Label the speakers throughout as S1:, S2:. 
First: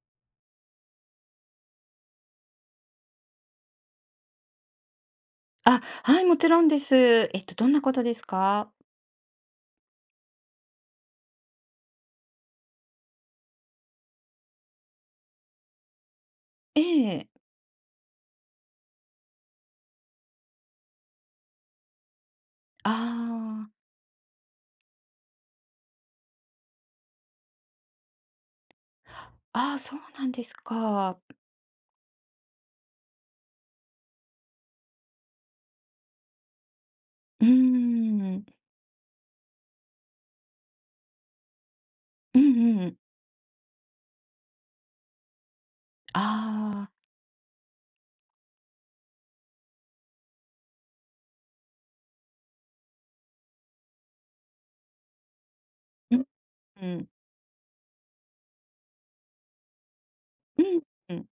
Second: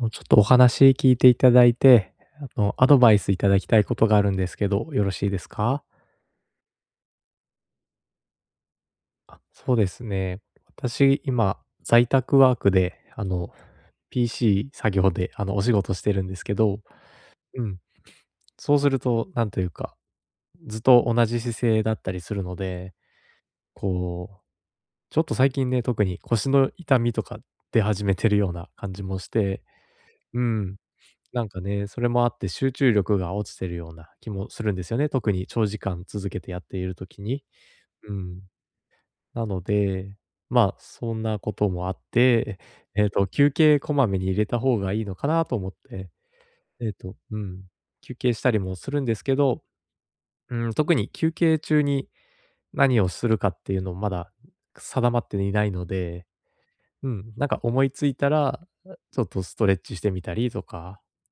S1: もうちょっとお話聞いていただいて、アドバイスいただきたいことがあるんですけど、よろしいです
S2: あ、
S1: か？
S2: はい、もちろんです。どんなことですか？
S1: あ、そうですね。私、今、在宅ワークで、PC 作業で、お仕事してるんですけど、
S2: ええ。
S1: うん、そうすると、なんというか、ずっと同じ姿勢だったりするので、
S2: あ
S1: こう、ちょっと最近ね、特に腰の痛みとか出始めてるような感じもして、
S2: あ、ああ、そうなん
S1: う
S2: です
S1: ん、
S2: か。
S1: なんかね、それもあって集中力が落ちてるような気もするんですよね。特に長時間続けてやっているときに。
S2: うー
S1: うん。
S2: ん。
S1: なので、まあ、そんなこともあっ
S2: う
S1: て、
S2: んう ん。
S1: 休憩こまめに入れた方がいいのかなと思って、
S2: ああ、
S1: うん、休憩したりもするんですけど、うん、特に休憩中に何をするかっていうのまだ定まっていないの
S2: うん
S1: で、
S2: うん。
S1: うん、なんか思いついたら、ちょっとストレッチしてみたりと
S2: うん
S1: か
S2: うん。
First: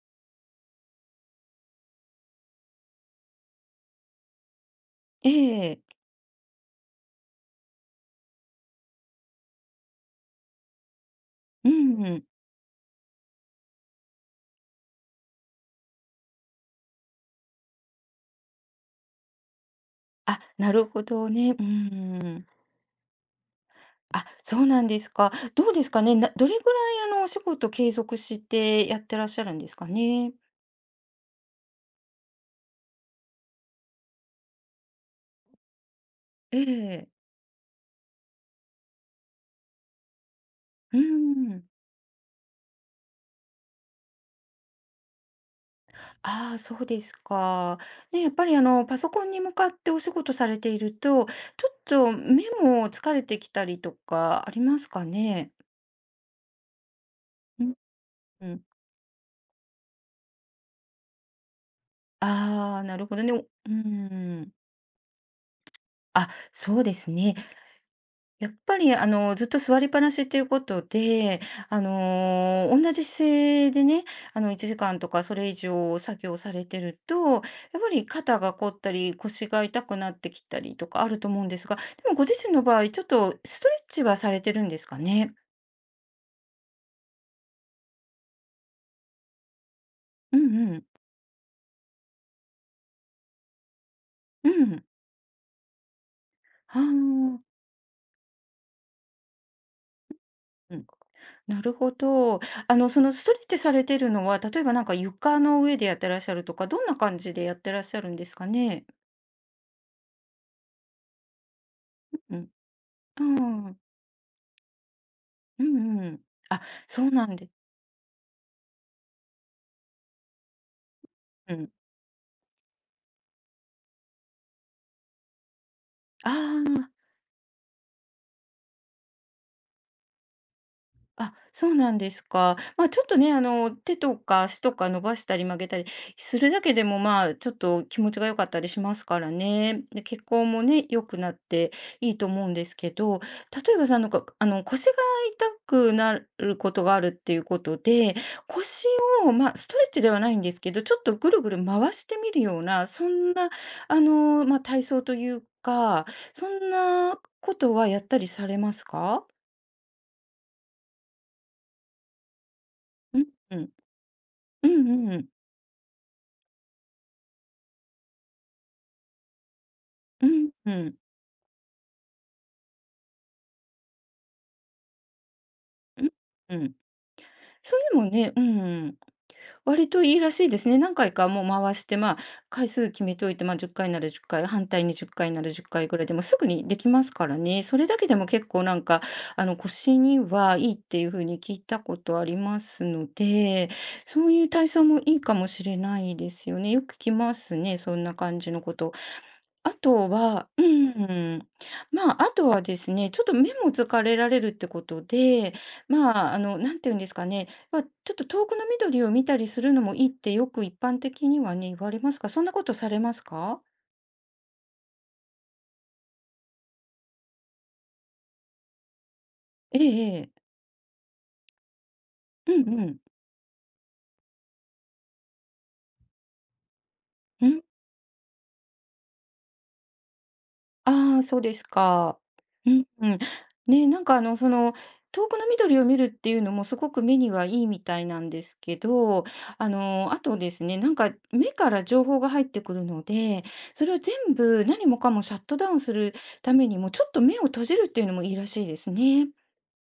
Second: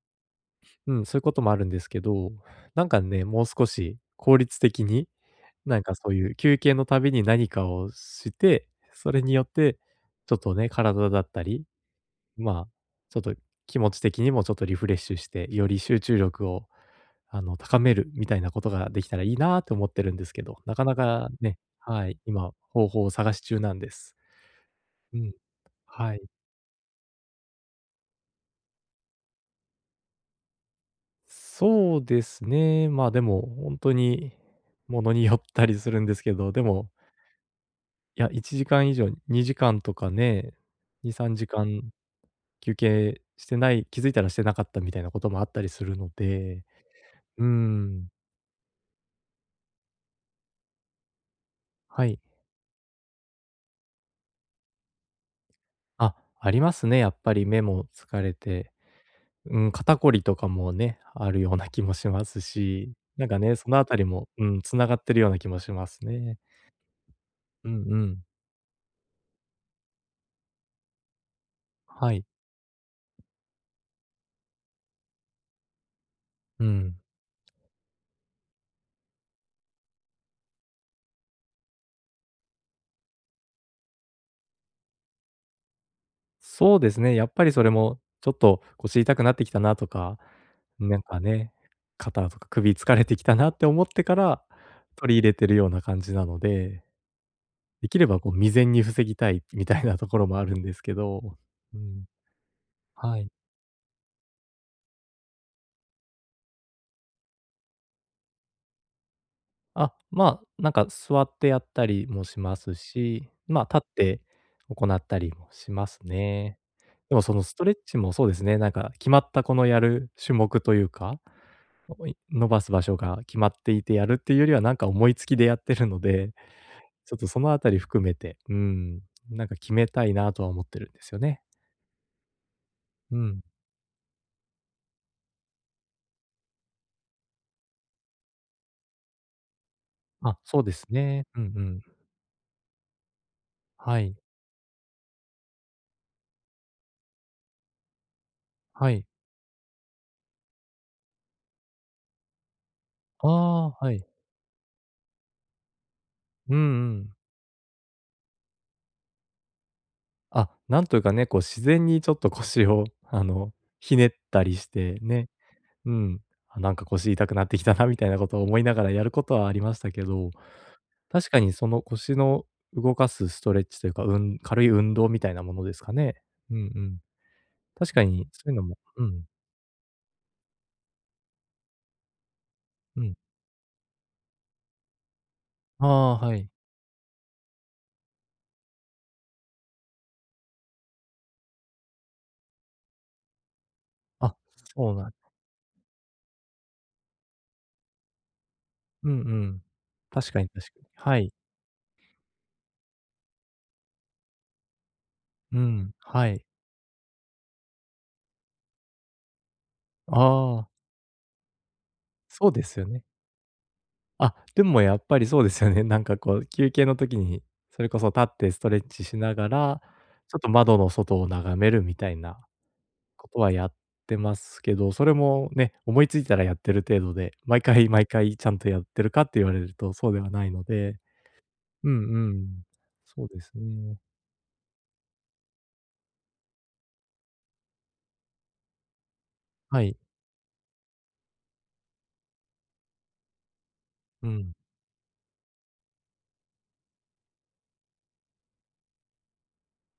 S1: うん、そういうこともあるんですけど、なんかね、もう少し効率的に、
S2: え
S1: な
S2: え。
S1: んかそういう休憩のたびに何かをして、それによって、ちょっとね、体だったり、
S2: うんうん。
S1: まあ、ちょっと気持ち的にもちょっとリフレッシュして、より集中力を、高めるみたいなことができたらいいなと思ってるんです
S2: あ、
S1: けど、
S2: な
S1: なか
S2: る
S1: な
S2: ほど
S1: か
S2: ね。
S1: ね、
S2: う
S1: はい、
S2: ん。
S1: 今、方法を探し中なんです。
S2: あ、そうなんです
S1: うん、
S2: か。どうですか
S1: は
S2: ね、
S1: い。
S2: などれぐらい、あの、お仕事継続してやってらっしゃるんですかね？
S1: そうですね。まあでも、本当に、ものによったりするんですけど、
S2: え
S1: でも
S2: え。
S1: いや、1時間以上、2時間とかね、
S2: うー
S1: 2、3時
S2: ん。
S1: 間休憩してない気づいたらしてなかったみたいなこともあったりするの
S2: ああ、
S1: で、
S2: そうです
S1: うー
S2: か。
S1: ん、
S2: ね、やっぱりあの、パソコンに向かってお仕事されていると、ちょっ
S1: は
S2: と
S1: い。
S2: 目も疲れてきたりとかありますかね？
S1: あ、ありますね、やっぱり目
S2: うん
S1: も疲れ
S2: うん。
S1: て、うん、肩こりとかもね、あるような気もします
S2: ああ、
S1: し、
S2: なるほど
S1: なん
S2: ね。
S1: か
S2: お
S1: ね、そ
S2: う
S1: のあたりも、う
S2: ん。
S1: ん、つながってるような気もします
S2: あ、
S1: ね。
S2: そうですね。
S1: うんうん。
S2: やっぱり、あの、ずっと座りっぱなしっていうことで、あ
S1: はい。
S2: の、同じ姿勢でね、あの、1時間とかそれ以上作業さ
S1: う
S2: れて
S1: ん。
S2: ると、やっぱり肩が凝ったり、腰が痛くなってきたりとかあると思うんですが、でもご自身の場合、ちょっとストレッチはされてるんですかね？
S1: そうですね、やっぱりそれもちょっと腰痛くなってきたなとか、
S2: うんうん。
S1: なんかね、肩とか首疲れてきたなって思ってから、
S2: うん。
S1: 取り入れてるような感じなの
S2: はあ、
S1: で、
S2: う
S1: できればこう未然に防ぎたいみたいなところもあるんです
S2: ん。
S1: けど、
S2: なる
S1: う
S2: ほ
S1: ん、
S2: ど。あの、その
S1: は
S2: ス
S1: い。
S2: トレッチされてるのは、例えばなんか床の上でやってらっしゃるとか、どんな感じでやってらっしゃるんですかね？
S1: あ、まあ、なんか座ってやったりも
S2: う
S1: し
S2: ん。
S1: ます
S2: う
S1: し、まあ、
S2: ん。
S1: 立って行ったりも
S2: う
S1: します
S2: んうん。
S1: ね。
S2: あ、そう
S1: でも
S2: な
S1: そ
S2: ん
S1: の
S2: で
S1: ストレッチもそうですね、なんか決まったこのやる種目というか
S2: うん。
S1: おい伸ばす場所が決まっていてやるっていうよりは、なんか思いつきでやってるの
S2: あ
S1: で、
S2: あ。
S1: ちょっとそのあたり含めて、うん、なんか決めたいなとは思ってるんですよ
S2: あ、
S1: ね。
S2: そうなんですか。まあ、ちょっ
S1: う
S2: とね、
S1: ん。
S2: あの、手とか足とか伸ばしたり曲げたりするだけでも、まあ、ちょっと気持ちが良かったりしますからね。で、血
S1: あ、
S2: 行
S1: そ
S2: も
S1: うです
S2: ね、良く
S1: ね。
S2: なっ
S1: うんう
S2: て
S1: ん。
S2: いいと思うんですけど、例えばさ、
S1: は
S2: なん
S1: い。
S2: か、あの、腰が痛くなることがあるっていうことで、腰
S1: はい。
S2: を、まあ、ストレッチではないんですけど、ちょっとぐるぐる回してみるような、そ
S1: あ
S2: んな、
S1: あ、は
S2: あ
S1: い。
S2: の、まあ、体操というか、そ
S1: うん
S2: ん
S1: うん。
S2: なことはやったりされますか
S1: あ、なんというかね、こう自然にちょっと腰を、
S2: うんうん。
S1: ひねったりし
S2: うんう
S1: て
S2: んうん。
S1: ね、うん、あ、なんか腰痛くなってきたなみたいなことを思いながらやることはありましたけ
S2: う
S1: ど、
S2: ん、うん、
S1: 確かにその腰の動かすストレッチというか、うん、軽い運動みたいなものですか
S2: うん、
S1: ね。うん
S2: うん。
S1: うん。
S2: そ
S1: 確
S2: れ
S1: か
S2: も
S1: に
S2: ね、う
S1: そういうのも
S2: ん、
S1: うん、
S2: 割といいらしいですね。何回かもう回して、まあ、回数
S1: う
S2: 決
S1: ん。
S2: めておいて、まあ、10回なら10回、反対に10回なら10
S1: あ
S2: 回ぐらいで
S1: あ、
S2: も
S1: は
S2: すぐ
S1: い。
S2: にできますからね。それだけでも結構なんか、あの、腰にはいいっていう風に聞いたことありますので、そう
S1: あ、
S2: いう体操
S1: そう
S2: も
S1: なん
S2: いいかもしれないですよね。よく聞きますね、そんな感じのこと
S1: うんうん。
S2: あと
S1: 確かに
S2: はう
S1: 確かに。はい。
S2: ーん、まあ、あとはですね、ちょっと目も疲れられるってことで、
S1: うん、は
S2: まあ、あ
S1: い。
S2: の、なんて言うんですかね、まあ、ちょっと遠くの緑を見たりするのもいいっ
S1: あ
S2: てよく
S1: あ、
S2: 一般的にはね、言われますが、そん
S1: そう
S2: な
S1: で
S2: こと
S1: すよ
S2: され
S1: ね。
S2: ますか？
S1: あ、でもやっぱりそうですよね。なんかこう休憩の時に、それこそ立ってストレッチしなが
S2: え
S1: ら、
S2: ええ
S1: ちょっ
S2: え。
S1: と窓の外を眺めるみたいな
S2: うんうん。
S1: ことはやってますけど、それもね、思いついたらやってる程度で、
S2: う
S1: 毎
S2: ん。
S1: 回毎回ちゃんとやってるかって言われるとそうではないので、
S2: ああ、そうです
S1: うん
S2: か。
S1: うん。
S2: うんうん。
S1: そうです
S2: ね、
S1: ね。
S2: なんかあの、その、遠くの緑を見るっていうのもすごく目にはいいみたいなんですけど、あ
S1: はい。
S2: の、あとですね、なんか目から情報が入ってくるので、それを全
S1: うん。
S2: 部何もかもシャットダウンするためにも、ちょっと目を閉じるっていうのもいいらしいですね。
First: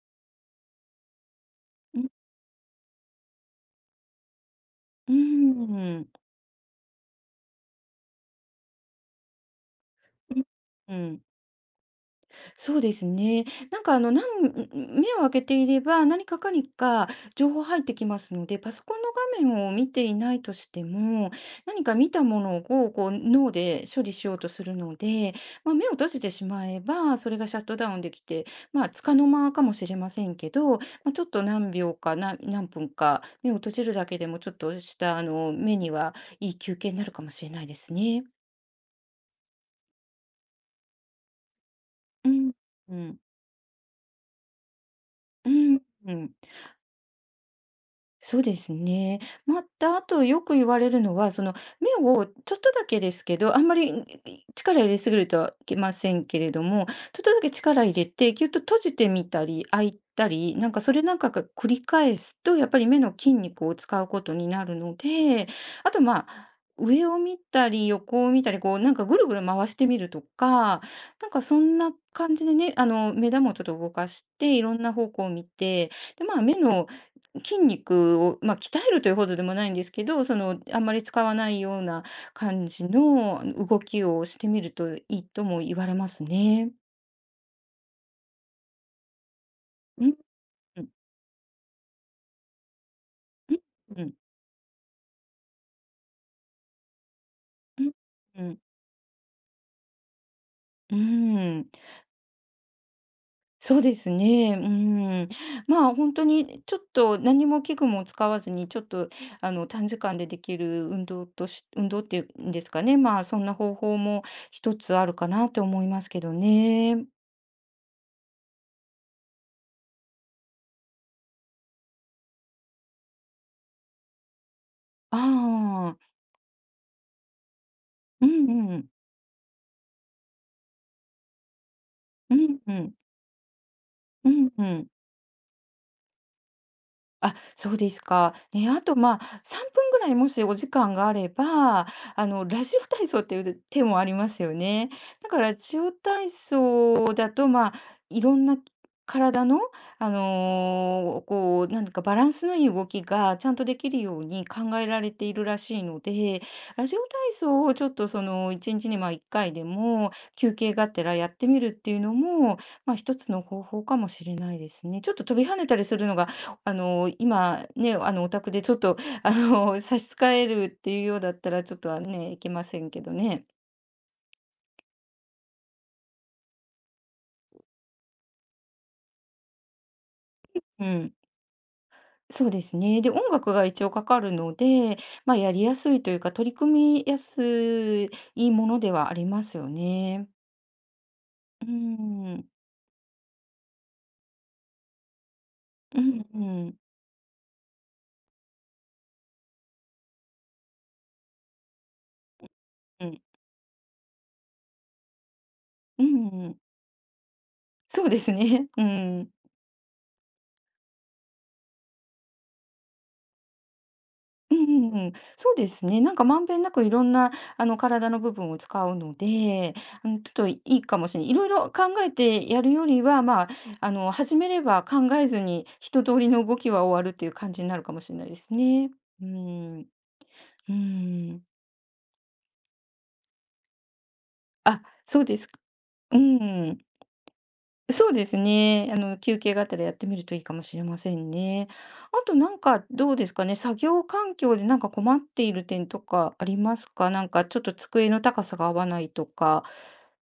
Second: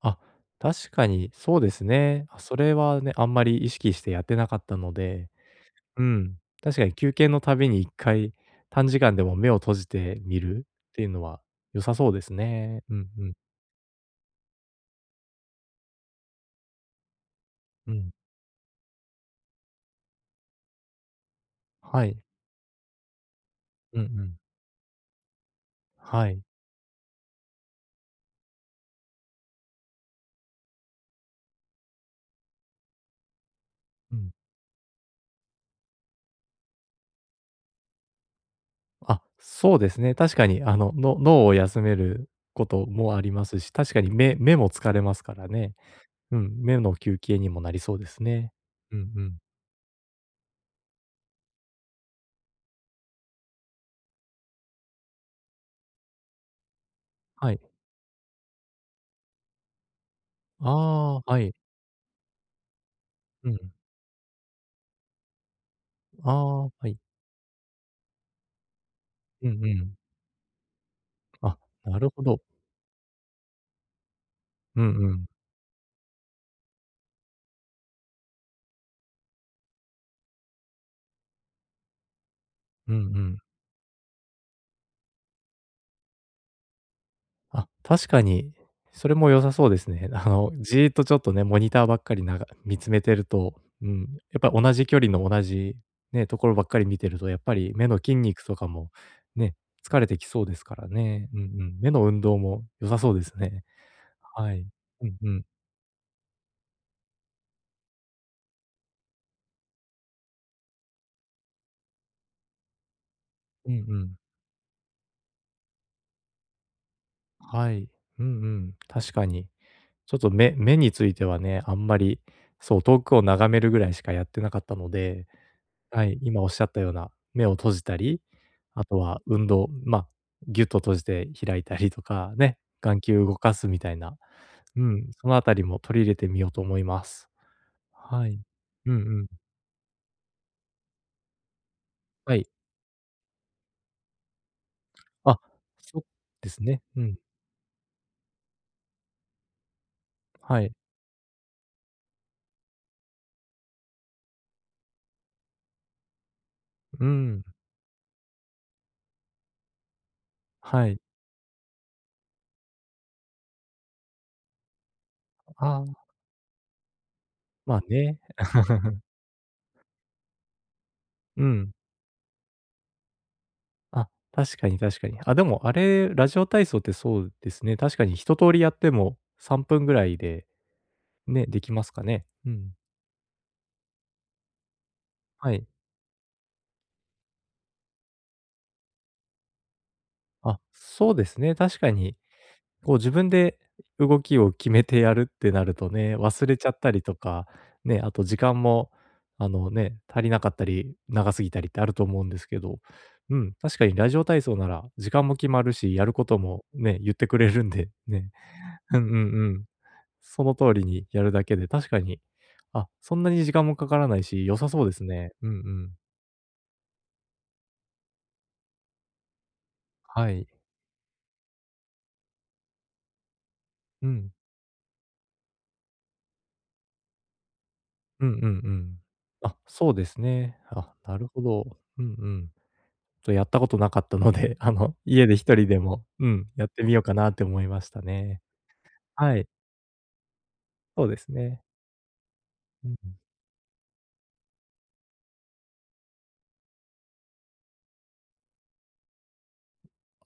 S1: あ、確かにそうです
S2: うん、
S1: ね。あ、それはね、あんまり意識してやってなかったの
S2: う
S1: で、
S2: ー
S1: う
S2: ん。
S1: ん。確かに休憩のたびに1回短時間でも目を閉じてみるっ
S2: う
S1: ていうの
S2: ん。
S1: は良さそうです
S2: そう
S1: ね。
S2: で
S1: う
S2: す
S1: んうん。
S2: ね。なんかあの、なん目を開けていれば、何かかにか情報入っ
S1: う
S2: てき
S1: ん。
S2: ますので、パソコンの画面を見ていないとしても、何か
S1: は
S2: 見
S1: い。
S2: たものをこう脳で
S1: うん
S2: 処
S1: う
S2: 理し
S1: ん。
S2: ようとするので、まあ、目を閉じ
S1: は
S2: て
S1: い。
S2: しまえば、それがシャットダウンできて、ま、あ束の間かもしれませんけど、まあ、ちょっと何秒か、な何分か目を閉じるだ
S1: う
S2: けで
S1: ん。
S2: もちょっとしたあの、目にはいい休憩になるかもしれないですね。
S1: あ、そうですね。確かに、の脳を休める
S2: うん。
S1: こと
S2: う
S1: も
S2: ん。
S1: ありますし、確かに目も疲れますから
S2: う
S1: ね。
S2: ん、うん。
S1: うん、目の休憩にもなりそうです
S2: そう
S1: ね。
S2: です
S1: うんう
S2: ね。
S1: ん。
S2: また、あとよく言われるのは、その、目をちょっとだけですけど、あんまり、ん、い力入れすぎるとはいけませんけれども、ちょっとだけ
S1: はい。
S2: 力入れて、ぎゅっと閉じてみたり、開いたり、なんかそれなん
S1: ああ、
S2: か
S1: は
S2: が
S1: い。
S2: 繰り返すと、やっぱり目の筋
S1: う
S2: 肉
S1: ん。
S2: を使うことになるので、あと、ま
S1: あ
S2: あ、
S1: あ、はい。
S2: 上を見たり、横を見たり、こう、なんかぐるぐる
S1: うん
S2: 回
S1: う
S2: して
S1: ん。
S2: みるとか、なんかそ
S1: あ、
S2: んな
S1: なるほ
S2: 感
S1: ど。
S2: じでね、あの、目玉をちょっと動かして、いろん
S1: う
S2: な
S1: んう
S2: 方
S1: ん。
S2: 向を見て、で、まあ、目の筋肉を、まあ、鍛えるというほどでもないんですけど、その、あんまり使わないような感じ
S1: うんうん。
S2: の、動きをしてみるといいとも言われますね。
S1: あ、確かに、それも良さそうです
S2: う
S1: ね。
S2: ん、
S1: じ
S2: うん、
S1: ーっとちょっとね、モニターばっかり見つめてると、
S2: う
S1: う
S2: ん、
S1: ん、
S2: うん、
S1: やっぱり同じ距離の同じね、ところばっかり見てると、やっぱり目の筋肉
S2: う
S1: と
S2: ん、
S1: かもね、疲れてきそうですから
S2: う
S1: ね。うんう
S2: ん。
S1: ん。目の運動も良さそうですね。
S2: そうですね。
S1: はい。
S2: う
S1: うん
S2: ん。
S1: うん。
S2: まあ、本当にちょっと何も器具も使わずに、ちょっと、あの、短時間でできる運動とし運動っていうんですかね、まあ、そんな
S1: う
S2: 方
S1: んう
S2: 法
S1: ん。
S2: も一つあるかなと思いますけどね。
S1: はい。うんうん。確かに。ちょっと目についてはね、あんまり、そう、遠くを眺めるぐらいしかやってなかったの
S2: あ
S1: で、
S2: あ。
S1: はい、今おっしゃったような、目を閉じたり、
S2: うんう
S1: あ
S2: ん。
S1: とは運動、まあ、ぎゅっと閉じて開いたりとか
S2: う
S1: ね、
S2: んうん。
S1: 眼球動かすみたいな、
S2: うんう
S1: う
S2: ん。
S1: ん、そのあたりも取り入れてみようと思います。
S2: あ、そうです
S1: は
S2: か。
S1: い。
S2: ね、あ
S1: う
S2: と、
S1: ん
S2: ま
S1: うん。
S2: あ、3分ぐらいもしお時間があれば、あ
S1: は
S2: の、
S1: い。
S2: ラジオ体操っていう手もありますよね。だ
S1: あ、
S2: から、ラジオ
S1: そう
S2: 体
S1: ですね。う
S2: 操
S1: ん。
S2: だと、まあ、いろんな体の、
S1: はい。
S2: こう、なんだかバランスのいい動きがちゃんとできるように考えられているらしいので、ラジオ
S1: う
S2: 体
S1: ん。
S2: 操をちょっとその、1日にちにまあ1回でも休憩
S1: は
S2: が
S1: い。
S2: てらやってみるっていうのも、まあ、一つの方法かもしれないですね。ちょっと飛び跳ねた
S1: あ
S2: りす
S1: あ、
S2: るのがあの、今
S1: まあ
S2: ね、あ
S1: ね。
S2: の、お宅でちょっと、あの 差し支えるっていうようだっ
S1: う
S2: たら、
S1: ん。
S2: ちょっとはね、いけませんけどね。
S1: あ、確かに確かに。あ、でもあれ、ラジオ体操ってそうですね、確かに一通りやっても3分ぐらいで、
S2: うん。
S1: ね、できますかね。
S2: そ
S1: う
S2: うで
S1: ん。
S2: すね。で、音楽が一応かかるので、ま、あや
S1: は
S2: り
S1: い。
S2: やすいというか、取り組みやすいものではありますよね。
S1: あ、そうですね。確かに、
S2: ー
S1: こう自分で動きを決めてやるってなると
S2: う
S1: ね、
S2: ん
S1: 忘れち
S2: う
S1: ゃっ
S2: ん。
S1: たりとか、ね、あと時間も、あのね、足りなかったり、長すぎたりってあると思うんですけど、
S2: うん。
S1: うん、確かにラジオ体操なら時間も決まるし、
S2: う
S1: やるこ
S2: ん
S1: と
S2: うん。
S1: もね、言ってくれるんで、
S2: そうで
S1: ね。
S2: すね。う
S1: うんうん
S2: ん。
S1: うん。その通りにやるだけで、確かに、あ、そんなに時間もかからないし、
S2: う
S1: 良さそうです
S2: ん、
S1: ね。うん
S2: そう
S1: う
S2: です
S1: ん。
S2: ね。なんかまんべんなくいろんなあの体の部分を使うので、あの
S1: は
S2: ちょっ
S1: い。
S2: といいかもしれない。いろいろ考えてやるよりは、まあ、あ
S1: う
S2: の
S1: ん。
S2: 始めれば考えずに一通りの動きは終わるっていう感じになるかもしれな
S1: う
S2: い
S1: んう
S2: で
S1: ん
S2: す
S1: う
S2: ね。
S1: ん。
S2: う
S1: あ、
S2: ん、
S1: そうですね。
S2: う
S1: あ、なる
S2: ん。
S1: ほど。うんうん。ちょっとやったことなかったので、
S2: あ、そう
S1: 家で
S2: です
S1: 一
S2: か。
S1: 人でも、
S2: う
S1: うん、やって
S2: ん。
S1: みようかなって思いました
S2: そうです
S1: ね。
S2: ね。あの、
S1: は
S2: 休
S1: い、
S2: 憩があったらやってみるといいかもしれま
S1: そう
S2: せ
S1: で
S2: ん
S1: すね。
S2: ね。あとなんか
S1: うんう
S2: どう
S1: ん。
S2: ですかね、作業環境でなんか困っている点とかありますか？なんかちょっと机の高さが合わないとか。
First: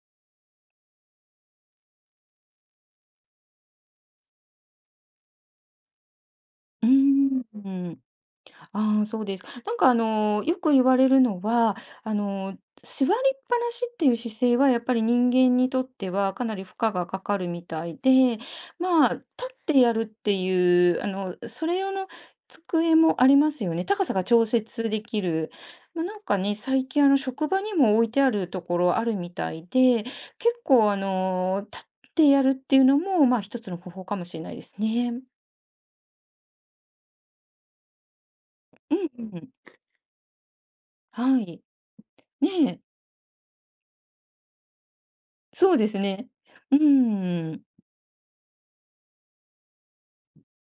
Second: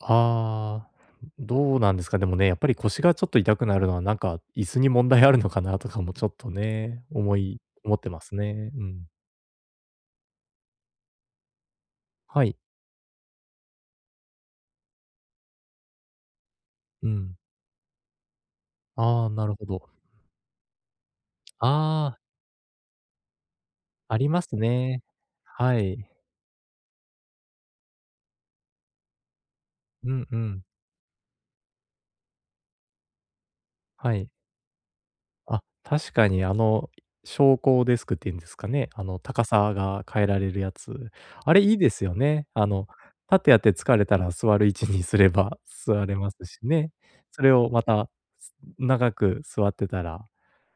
S1: ああ、どうなんですか、でもね、やっぱり腰がちょっと痛くなるのは、なんか、椅子に問題あるのかなとかもちょっと
S2: う
S1: ね、
S2: ー
S1: 思い思
S2: ん。
S1: ってますね。う
S2: ああ、
S1: ん。
S2: そうです。なんかあの、よく言われるのは、あ
S1: は
S2: の、
S1: い。
S2: 座りっぱなしっていう姿勢はやっぱり人間にとってはかなり負荷が
S1: う
S2: か
S1: ん。
S2: かるみたいで、まあ、立
S1: ああ、なる
S2: っ
S1: ほ
S2: て
S1: ど。
S2: やるっていう、あの、それ用の
S1: ああ、
S2: 机もありますよね。高さ
S1: あ
S2: が
S1: りま
S2: 調
S1: す
S2: 節で
S1: ね。
S2: きる。
S1: は
S2: まあ、
S1: い。
S2: なんかね、最近あの、職場にも置いてあるところあるみたいで、
S1: うんう
S2: 結
S1: ん。
S2: 構あの、立ってやるっていうのも、まあ一つの方法
S1: は
S2: かも
S1: い。
S2: しれないですね。
S1: あ、確かに昇降デスクっていうんですかね、
S2: うんう
S1: 高
S2: ん。
S1: さが変えられるやつ。
S2: は
S1: あれ
S2: い。
S1: いいですよね。
S2: ねえ。
S1: 立ってやって疲れたら座る位置にすれば
S2: そう です
S1: 座れ
S2: ね。
S1: ますし
S2: う
S1: ね。それ
S2: ーん、
S1: をまた、長く座ってたら、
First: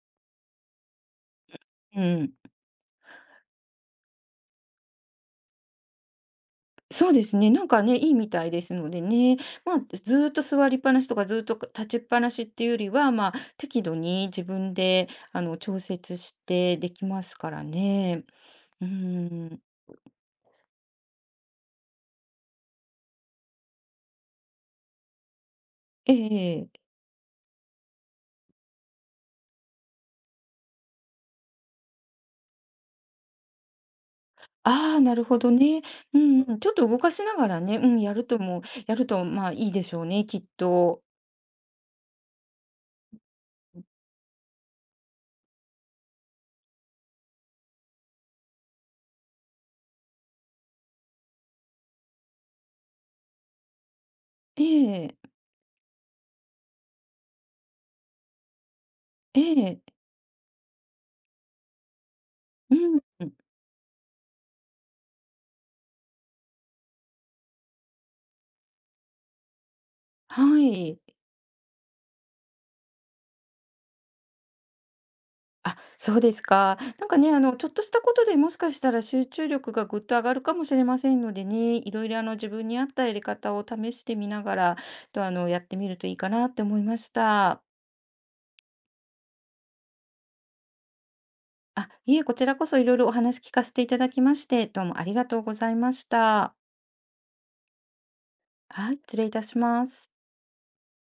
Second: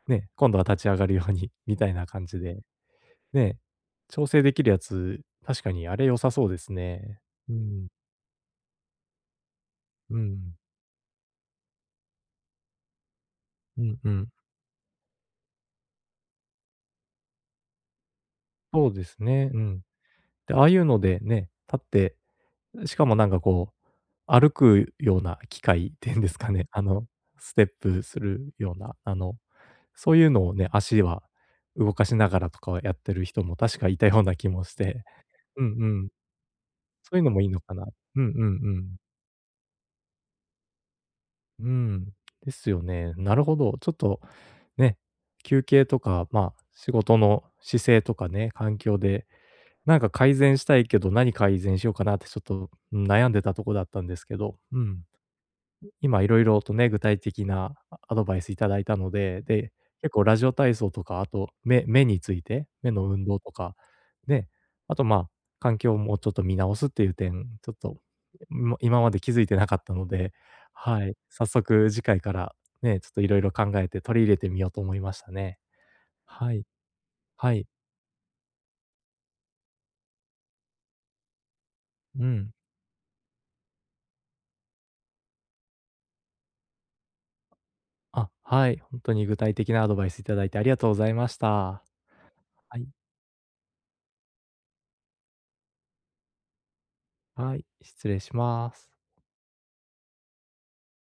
S1: ね、今度は立ち上がるようにみたい
S2: う
S1: な感
S2: ん。
S1: じで、ね、調整できるやつ、確かにあれ良さそうです
S2: そう
S1: ね。
S2: ですね、
S1: う
S2: なんか
S1: ん、
S2: ね、いいみたいですのでね、まあ、
S1: う
S2: ずーっと
S1: ん、
S2: 座りっぱなしとか、ずーっと立ちっぱなしっていうよりは、まあ、
S1: う
S2: 適度
S1: んう
S2: に
S1: ん。
S2: 自分で、あの、調節してできますからね。う
S1: そうですね、う
S2: ん。
S1: ん。で、ああいうのでね、立ってしかもなんかこう、歩くような機械って
S2: え
S1: いうんですかね、
S2: え
S1: ステップするような、そういうのをね、足は動かしながらとかをやってる人も確かいたような気もし
S2: ああ、
S1: て、
S2: なるほど
S1: うん
S2: ね。
S1: うん、
S2: うんうん。ちょっと動
S1: そ
S2: か
S1: ういう
S2: し
S1: の
S2: な
S1: もい
S2: が
S1: いの
S2: ら
S1: か
S2: ね、
S1: な。
S2: うん、や
S1: う
S2: る
S1: ん
S2: と
S1: うん
S2: も
S1: う
S2: や
S1: ん。
S2: ると、まあ、いいでしょうね、きっと。
S1: うん、ですよね。なるほど。ちょっとね、休憩とか、まあ、仕事の姿勢とかね、環境で、なんか改善したいけど、何改善しようかなってちょっと、うん、悩んでたとこだったんですけど、
S2: え
S1: うん。
S2: え、
S1: 今いろいろとね、具体的なアドバイスいただいたの
S2: え
S1: で、で、
S2: え、
S1: 結構ラジオ体操とか、あと、目について、目の運
S2: うん、
S1: 動とか、ね、あと、まあ、環境をもうちょっと見直すっていう点、ちょっと、今まで気づいてなかったので、
S2: はい。
S1: はい、早速次回から、ね、ちょっといろいろ考えて取り入れてみようと思いましたね。
S2: あ、そうです
S1: はい、
S2: か。なんかね、あ
S1: は
S2: の、ち
S1: い、
S2: ょっとしたことでもしかしたら集中力がぐっと上がるかもしれませんのでね、いろいろあ
S1: う
S2: の自
S1: ん。
S2: 分に合ったやり方を試してみながら、とあの、やってみるといいかなって思いました。
S1: あ、はい、本当に具体的なアドバイスいただいてありがとうございました。
S2: あ、いえ、こちらこそ
S1: は
S2: い
S1: い、
S2: ろいろお話聞かせていただきまして、どうもありがとうございました。
S1: はい、失礼します。
S2: はい、失礼いたします。